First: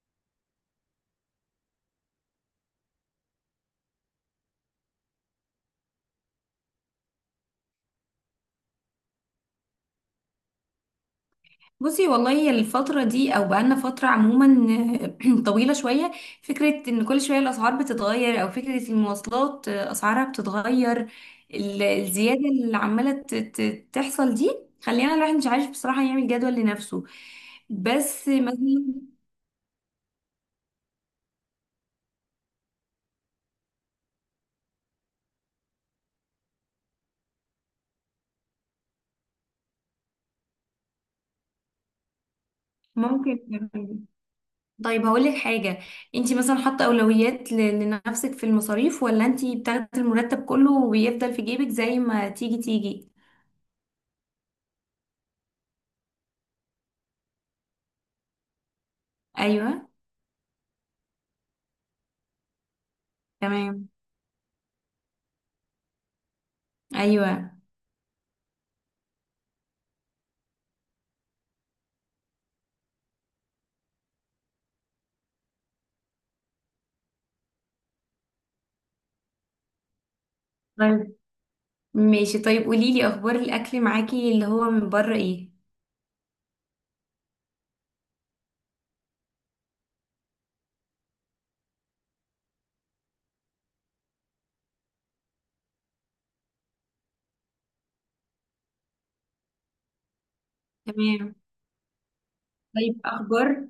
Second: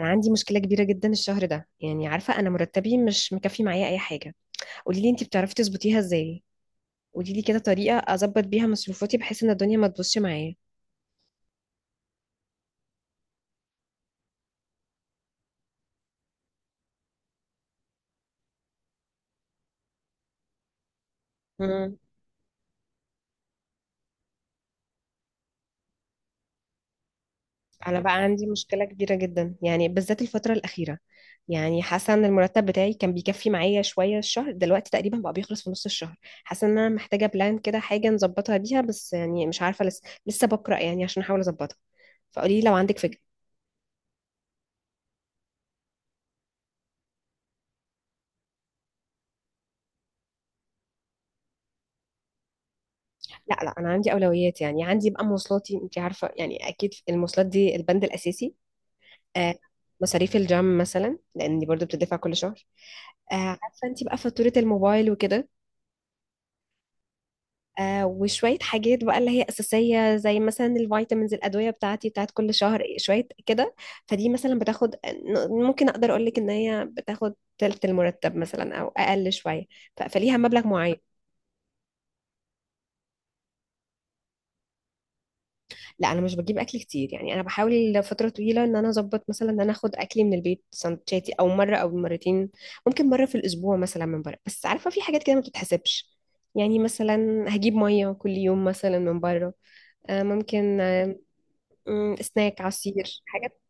انا عندي مشكله كبيره جدا الشهر ده، يعني عارفه انا مرتبي مش مكفي معايا اي حاجه. قولي لي انت بتعرفي تظبطيها ازاي؟ قولي لي كده طريقه اظبط بيها مصروفاتي بحيث ان الدنيا ما تبوظش معايا. بصي، والله الفترة دي أو بقالنا فترة عموما طويلة شوية. فكرة إن كل شوية الأسعار بتتغير، أو فكرة المواصلات أسعارها بتتغير، امم الزيادة اللي عمالة تحصل دي، خلينا الواحد مش عارف بصراحة يعمل جدول لنفسه. انا بقى بس عندي مشكله مثلا كبيره جدا، يعني بالذات الفتره الاخيره. يعني حاسه ان المرتب بتاعي كان بيكفي معايا شويه، الشهر دلوقتي تقريبا بقى بيخلص في نص الشهر. حاسه ان انا محتاجه بلان كده حاجه نظبطها بيها، بس يعني مش عارفه، لسه بقرا يعني عشان احاول اظبطها. فقولي لي لو عندك فكره. ممكن طيب هقول لك حاجة. انتي مثلا حاطة أولويات لنفسك في المصاريف، ولا انتي بتاخدي المرتب كله وبيفضل في جيبك زي ما تيجي تيجي؟ لا لا، انا عندي اولويات، يعني عندي بقى مواصلاتي، انت عارفه يعني اكيد المواصلات دي البند الاساسي. آه. أيوه. مصاريف الجيم مثلا لاني برضو بتدفع كل شهر. آه. عارفه تمام. انت بقى فاتوره الموبايل وكده. أيوه. آه، وشويه حاجات بقى اللي هي اساسيه زي مثلا الفيتامينز، الادويه بتاعتي بتاعت كل شهر، شويه كده. فدي مثلا بتاخد، ممكن اقدر اقول لك ان هي بتاخد تلت المرتب مثلا او اقل شويه. فليها مبلغ معين. طيب ماشي، طيب قولي لي اخبار الاكل معاكي اللي هو من بره ايه؟ لا، انا مش بجيب اكل كتير، يعني انا بحاول فتره طويله ان انا اظبط مثلا ان انا اخد اكلي من البيت، سندوتشاتي او مره او مرتين. ممكن مره في الاسبوع مثلا من بره، بس عارفه في حاجات كده ما بتتحسبش. يعني مثلا هجيب ميه كل يوم مثلا من بره. ممكن. تمام. سناك طيب عصير حاجات. اخبار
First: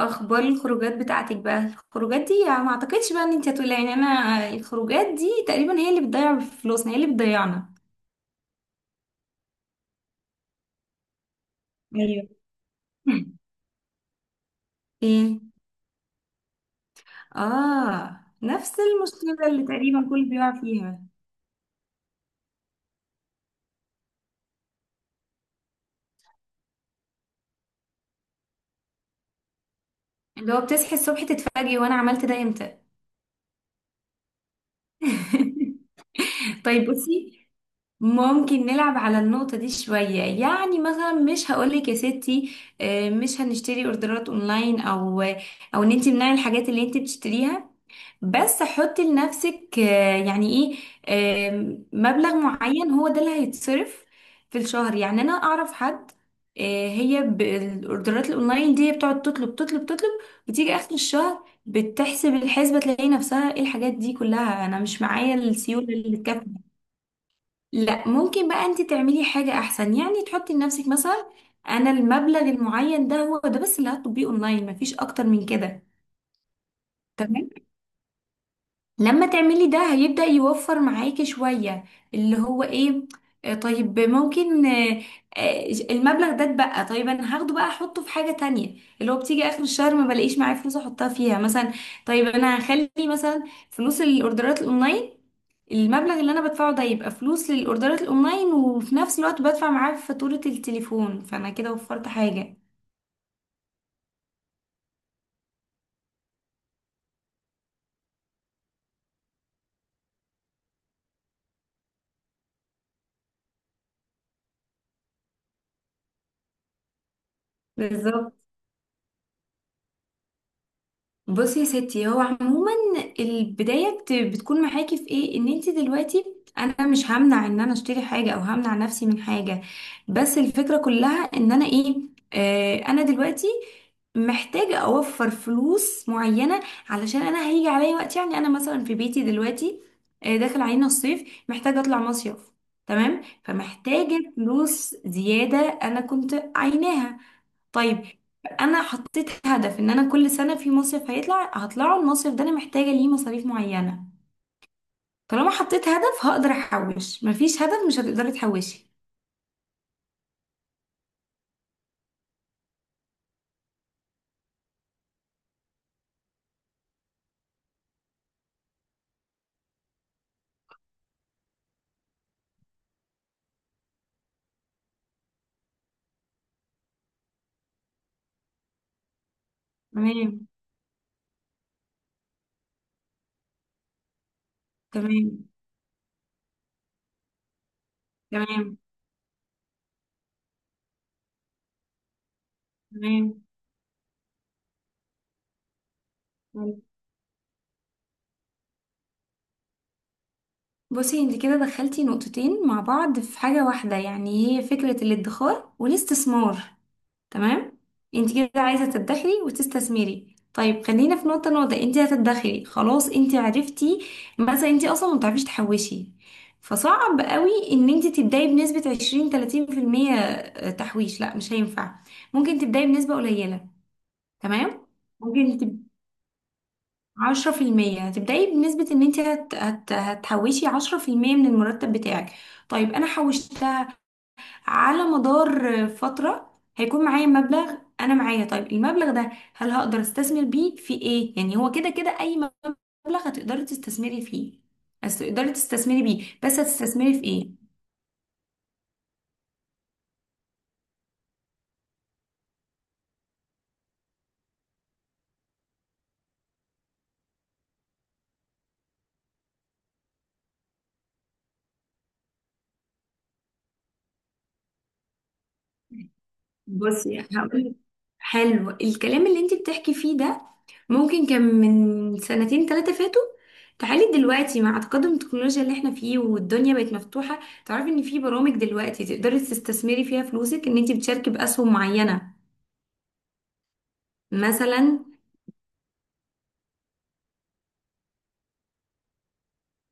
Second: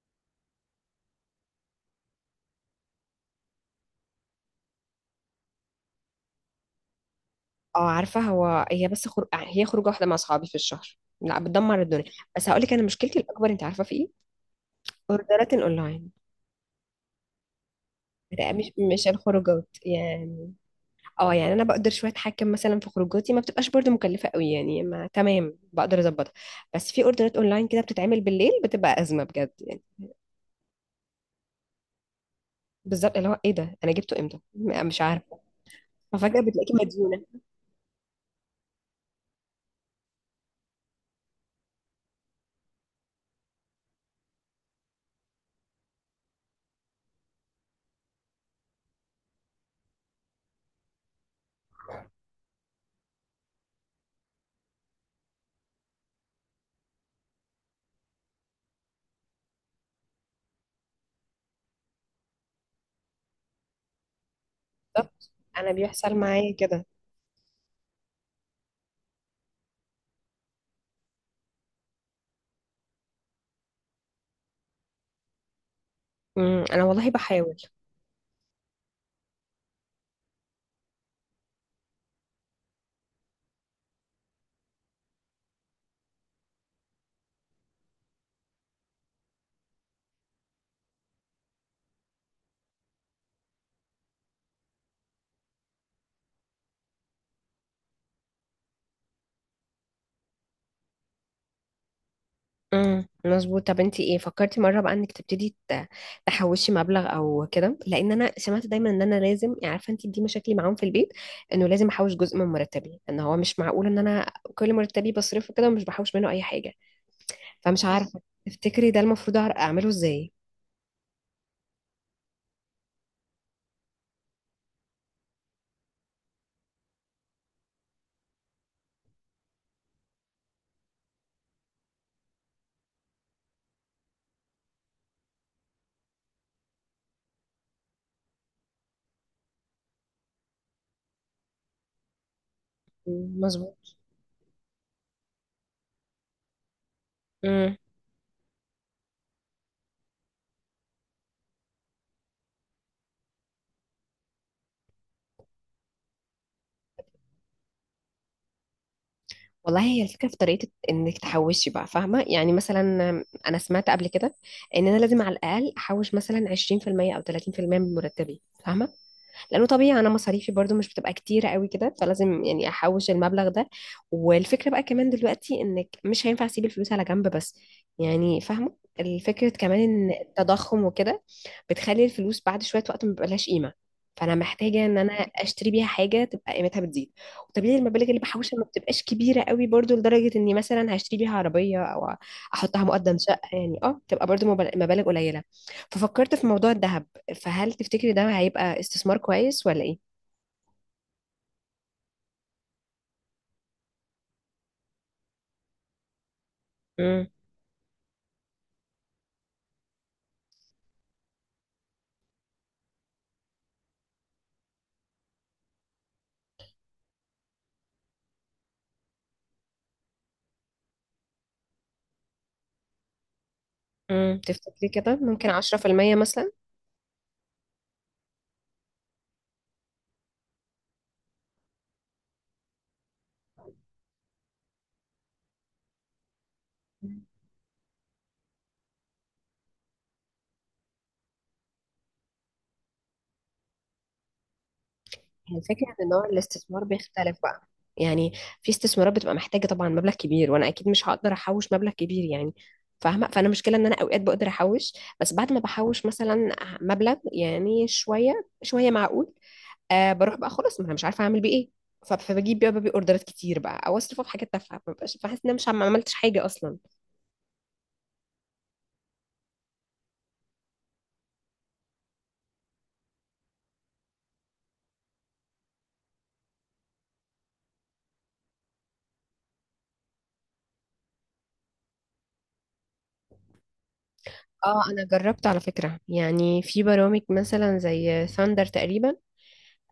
اخبار الخروجات بتاعتك بقى، الخروجات دي يعني ما اعتقدش بقى ان انت هتقولي يعني، انا الخروجات دي تقريبا هي اللي بتضيع فلوسنا، هي اللي بتضيعنا. اه، عارفه هو هي بس خر... آه، هي خروجه واحده مع اصحابي في الشهر لا بتدمر الدنيا. ايوه. بس هقول لك انا مشكلتي الاكبر انت عارفه في ايه. ايه؟ اوردرات اونلاين. اه، لا، مش نفس مش المشكلة اللي الخروجات تقريبا كل يعني. بيقع فيها، اه، يعني انا بقدر شويه اتحكم مثلا في خروجاتي، ما بتبقاش برضو مكلفه قوي يعني، ما تمام بقدر اظبطها. بس في اوردرات اونلاين كده بتتعمل بالليل، بتبقى ازمه بجد يعني. اللي هو بتصحي الصبح تتفاجئي وانا عملت ده امتى. بالظبط، اللي هو ايه ده، انا جبته امتى؟ مش عارفه. ففجاه بتلاقيكي طيب مديونه. بصي، ممكن نلعب على النقطة دي شوية. يعني مثلا مش هقولك يا ستي مش هنشتري اوردرات اونلاين، او او ان انت منعي الحاجات اللي انت بتشتريها، بس حطي لنفسك يعني ايه، مبلغ معين هو ده اللي هيتصرف في الشهر. يعني انا اعرف حد هي بالاوردرات الاونلاين دي هي بتقعد تطلب تطلب تطلب، بتيجي اخر الشهر بتحسب الحسبة تلاقي نفسها ايه الحاجات دي كلها، انا مش بالظبط، معايا انا السيولة بيحصل اللي تكفي. معايا كده. لا ممكن بقى انت تعملي حاجة احسن، يعني تحطي لنفسك مثلا، انا المبلغ المعين ده هو ده بس اللي هتطبقيه اونلاين، مفيش اكتر من كده. انا والله تمام. بحاول. لما تعملي ده هيبدأ يوفر معاكي شوية. اللي هو ايه، طيب ممكن، المبلغ ده اتبقى، طيب انا هاخده بقى احطه في حاجة تانية اللي هو بتيجي اخر الشهر ما بلاقيش معايا فلوس احطها فيها مثلا. طيب انا هخلي مثلا فلوس الاوردرات الاونلاين، المبلغ اللي انا بدفعه ده يبقى فلوس للاوردرات الاونلاين، وفي نفس الوقت بدفع معاه فاتورة التليفون، فانا كده وفرت حاجة. مظبوط. طب انت ايه فكرتي مره بقى انك تبتدي تحوشي مبلغ او كده؟ لان انا سمعت دايما ان انا لازم، يعني عارفه انت دي مشاكلي معاهم في البيت، انه لازم احوش جزء من مرتبي. ان هو مش معقول ان انا كل مرتبي بصرفه كده ومش بحوش منه اي حاجه. فمش عارفه بالظبط. تفتكري ده المفروض اعمله ازاي؟ بصي يا ستي، هو عموما البداية بتكون معاكي في ايه، ان انت دلوقتي انا مش همنع ان انا اشتري حاجة او همنع نفسي من حاجة، بس الفكرة كلها ان انا ايه، انا دلوقتي محتاجة اوفر فلوس معينة. علشان انا هيجي عليا وقت، يعني انا مثلا في بيتي دلوقتي داخل علينا الصيف، محتاجة اطلع مصيف. تمام، مم، مظبوط. فمحتاجة فلوس زيادة انا كنت عايناها. امم طيب انا حطيت هدف ان انا كل سنه في مصيف هيطلع هطلعه، المصيف ده انا محتاجه ليه مصاريف معينه. طالما حطيت هدف هقدر احوش، مفيش هدف مش هتقدري تحوشي. والله هي الفكره في طريقه انك تحوشي بقى، فاهمه يعني. مثلا انا سمعت قبل كده ان انا لازم على الاقل احوش مثلا 20% او 30% من مرتبي، فاهمه، لانه طبيعي انا مصاريفي برضو مش بتبقى كتيره قوي كده، فلازم يعني احوش المبلغ ده. والفكره بقى كمان دلوقتي انك مش هينفع اسيب الفلوس على جنب بس، يعني فاهمه الفكره كمان ان تمام، التضخم وكده بتخلي الفلوس بعد شويه وقت ما بيبقالهاش قيمه. فانا محتاجه ان انا تمام، اشتري بيها حاجه تبقى قيمتها بتزيد. وطبيعي المبالغ اللي بحوشها ما تمام، بتبقاش كبيره قوي برضو لدرجه اني مثلا هشتري بيها عربيه، او احطها مقدم تمام. شقه. يعني اه تبقى برضو مبالغ قليله. ففكرت في موضوع حلو. الذهب. فهل تفتكري ده هيبقى استثمار كويس ولا ايه؟ بصي انت كده دخلتي نقطتين مع بعض في حاجه واحده، يعني هي فكره الادخار والاستثمار. امم تمام. انت كده عايزه تدخري وتستثمري، طيب خلينا في نقطه نقطه. انت هتدخري، خلاص، انت عرفتي مثلا انت اصلا ما بتعرفيش تحوشي، فصعب قوي ان انت تبداي بنسبه 20 30% تحويش، لا مش هينفع، ممكن تبداي بنسبه قليله. تمام. تفتكري كده ممكن ممكن تب... 10% مثلا؟ 10% هتبداي بنسبه ان انت هتحوشي 10% من المرتب بتاعك. طيب انا حوشت على مدار فترة هيكون مم. معايا مبلغ، انا معايا، طيب المبلغ ده هل هقدر استثمر بيه في ايه؟ يعني هو كده كده اي مبلغ هتقدري تستثمري فيه، بس تقدري هي الفكرة تستثمري ان نوع بيه، بس الاستثمار هتستثمري في بيختلف ايه؟ بقى، يعني في استثمارات بتبقى محتاجة طبعا مبلغ كبير، وانا اكيد مش هقدر احوش مبلغ كبير يعني، فاهمة. فانا مشكلة ان انا اوقات بقدر احوش، بس بعد ما بحوش مثلا مبلغ يعني شوية شوية معقول، بروح بقى خلاص، ما انا مش عارفة اعمل بيه ايه. فبجيب بقى اوردرات كتير بقى، او اصرفه في حاجات تافهة ما ببقاش بحس ان انا مش عم- ما عملتش حاجة اصلا. بصي هقول، حلو الكلام اللي انت بتحكي فيه ده ممكن كان من سنتين ثلاثة فاتوا، تعالي دلوقتي مع تقدم التكنولوجيا اللي احنا فيه والدنيا بقت مفتوحة، تعرفي ان في برامج دلوقتي تقدري تستثمري فيها فلوسك، ان انت بتشاركي بأسهم معينة اه، مثلا. انا جربت على فكرة يعني في برامج مثلا زي ثاندر تقريبا.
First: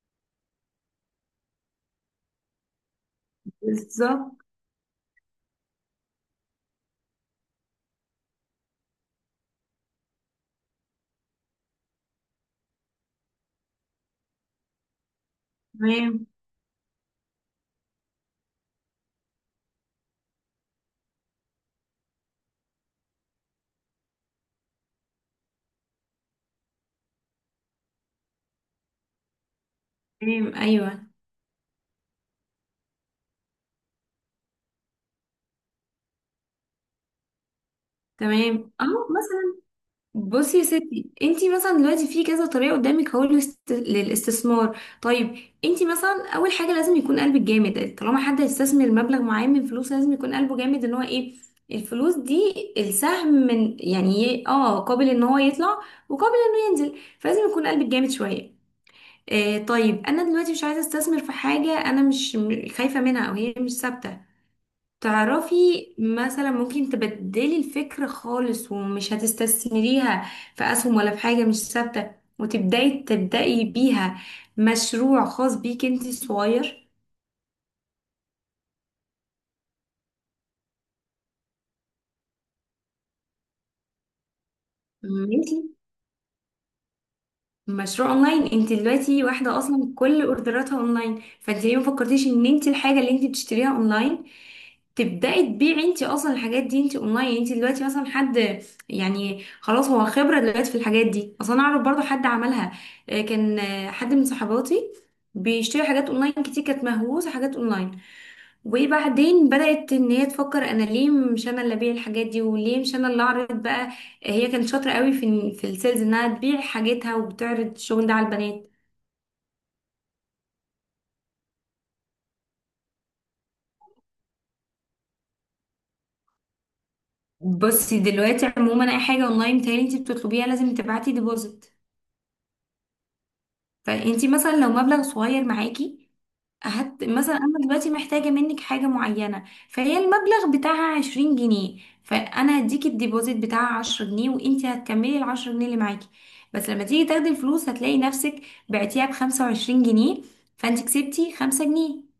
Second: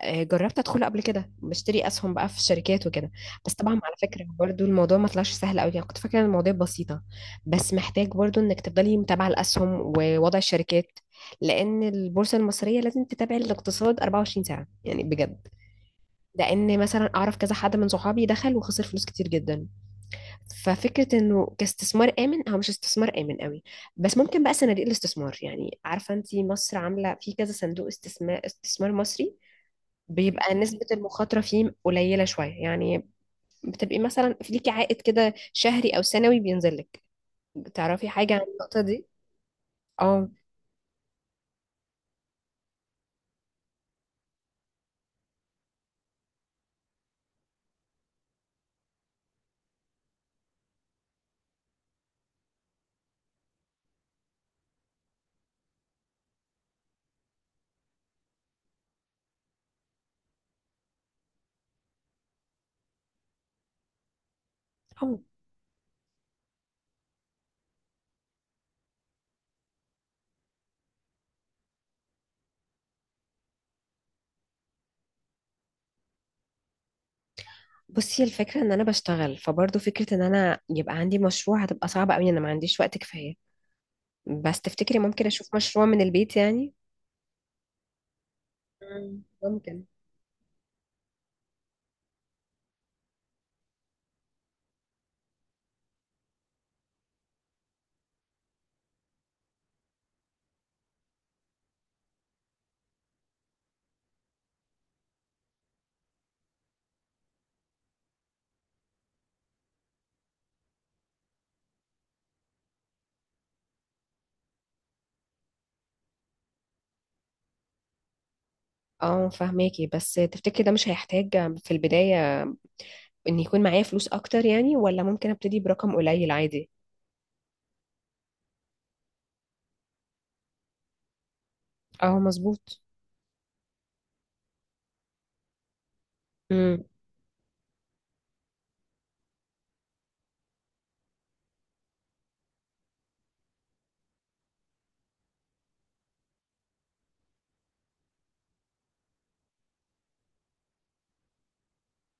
جربت ادخله قبل كده بشتري اسهم بقى في الشركات وكده. بس طبعا على فكرة بالظبط. برضو الموضوع ما طلعش سهل قوي يعني، كنت فاكرة إن الموضوع بسيطة. بس محتاج برضو انك تفضلي متابعة الاسهم ووضع الشركات، لان البورصة المصرية لازم تتابع الاقتصاد 24 ساعة يعني بجد. تمام. لان مثلا اعرف كذا حد من صحابي دخل وخسر فلوس كتير جدا. ففكرة انه كاستثمار آمن، هو مش استثمار آمن قوي. بس ممكن بقى صناديق الاستثمار، يعني عارفة انت مصر عاملة في كذا صندوق استثمار، استثمار مصري بيبقى تمام. نسبة ايوه. المخاطرة فيه قليلة شوية يعني. بتبقي مثلا في ليكي عائد كده شهري أو سنوي بينزل لك. تعرفي حاجة عن تمام، النقطة اه دي؟ مثلا. اه. بصي يا ستي، انتي مثلا دلوقتي في كذا طريقه قدامك اهو للاستثمار. طيب، انتي مثلا اول حاجه لازم يكون قلبك جامد، طالما حد هيستثمر مبلغ معين من فلوس لازم يكون قلبه جامد ان هو ايه، الفلوس دي السهم من يعني قابل ان هو يطلع وقابل انه ينزل، فلازم يكون قلبك جامد شويه. طيب انا دلوقتي مش عايزه استثمر في حاجه انا مش خايفه منها، او هي مش ثابته، اه، تعرفي. مثلا ممكن تبدلي الفكر خالص، ومش هتستثمريها في اسهم ولا في حاجة مش ثابتة، وتبدأي تبدأي بيها مشروع خاص بيك انت صغير. بصي الفكرة ان انا بشتغل، فبرضه فكرة ان انا يبقى عندي مشروع هتبقى صعبة قوي، انا ما عنديش وقت كفاية. بس تفتكري ممكن اشوف ماشي، مشروع من البيت يعني؟ مشروع اونلاين، انت مم، دلوقتي واحده ممكن. اصلا كل اوردراتها اونلاين، فانت ليه ما فكرتيش ان انت الحاجه اللي انت بتشتريها اونلاين تبداي تبيعي انت اصلا الحاجات دي، انت اونلاين، انت دلوقتي مثلا حد، يعني خلاص هو خبره دلوقتي في الحاجات دي اصلا. انا اعرف برضو حد عملها، كان حد من صحباتي بيشتري حاجات اونلاين كتير، كانت مهووسه حاجات اونلاين، وبعدين بدأت ان هي تفكر انا ليه مش انا اللي ابيع الحاجات دي، وليه مش انا اللي اعرض بقى. هي كانت شاطرة قوي في السيلز، انها تبيع حاجتها وبتعرض الشغل ده على البنات. اه، فهماكي، بس تفتكري ده مش هيحتاج في البداية ان يكون معايا فلوس اكتر يعني، ولا ممكن ابتدي برقم قليل عادي؟ بصي دلوقتي عموما اي حاجة اونلاين تاني انت بتطلبيها لازم تبعتي ديبوزيت، اه، مظبوط. فانت مثلا لو مبلغ صغير معاكي، امم مثلا انا دلوقتي محتاجه منك حاجه معينه فهي المبلغ بتاعها 20 جنيه، فانا هديكي الديبوزيت بتاعها 10 جنيه وانتي هتكملي ال 10 جنيه اللي معاكي، بس لما تيجي تاخدي الفلوس هتلاقي نفسك بعتيها ب 25 جنيه، فانت كسبتي 5 جنيه.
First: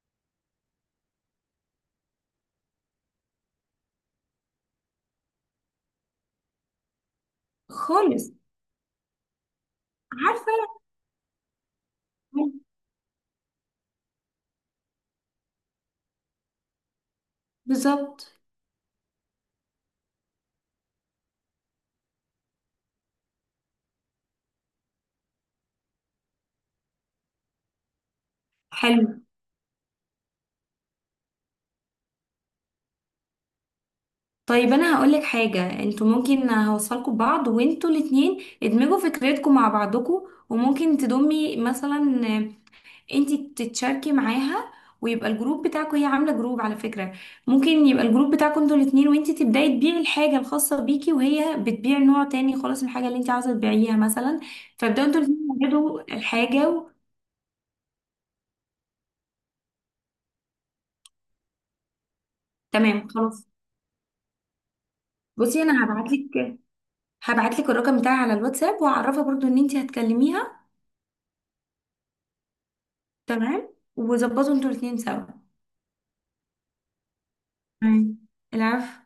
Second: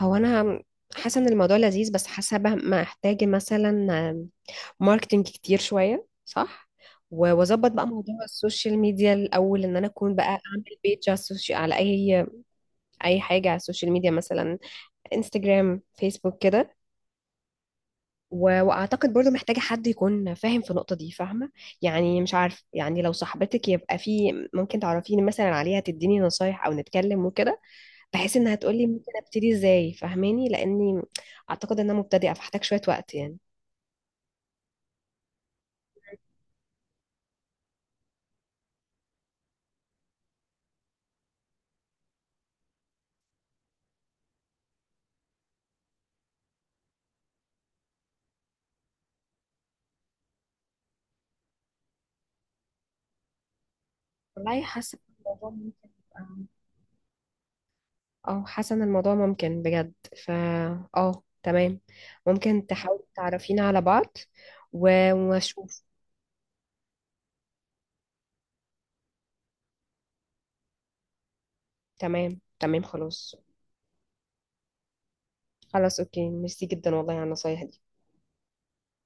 هو انا حاسة ان الموضوع لذيذ، بس حاسة بقى محتاجة مثلا ماركتينج كتير شوية، صح؟ واظبط بقى موضوع خالص. السوشيال ميديا الاول، ان انا اكون بقى عارفه. اعمل بيج على السوشيال، على اي اي حاجة على السوشيال ميديا مثلا، انستجرام، فيسبوك كده. بالظبط. واعتقد برضو محتاجة حد يكون فاهم في النقطة دي، فاهمة. يعني مش عارف، يعني لو صاحبتك يبقى في ممكن تعرفيني مثلا عليها، تديني نصايح او نتكلم وكده، بحيث انها تقولي حلو، ممكن ابتدي ازاي، فاهماني، لاني اعتقد ان انا مبتدئة فاحتاج شوية وقت يعني. طيب انا هقول لك حاجه، انتوا ممكن هوصلكوا ببعض وانتوا الاتنين ادمجوا فكرتكم مع بعضكم، وممكن تضمي مثلا انتي تتشاركي معاها، ويبقى الجروب بتاعكوا، هي عامله جروب على فكره، ممكن يبقى الجروب بتاعكوا انتوا الاتنين، وانتي تبداي تبيعي الحاجه الخاصه بيكي وهي بتبيع نوع تاني خالص من الحاجه اللي انتي عايزه تبيعيها مثلا، والله حاسة فابداوا إن انتوا الاتنين الموضوع ممكن تجدوا يبقى، الحاجه و... اه حاسة ان الموضوع ممكن بجد. فا اه، تمام. ممكن تحاولي تمام خلاص. تعرفينا على بعض بصي واشوف. انا هبعتلك الرقم بتاعي على الواتساب، وهعرفها برضو ان انتي هتكلميها. تمام، تمام، خلاص. تمام. وظبطوا انتوا الاتنين سوا. خلاص، اوكي، ميرسي جدا والله على النصايح دي. تمام. العفو.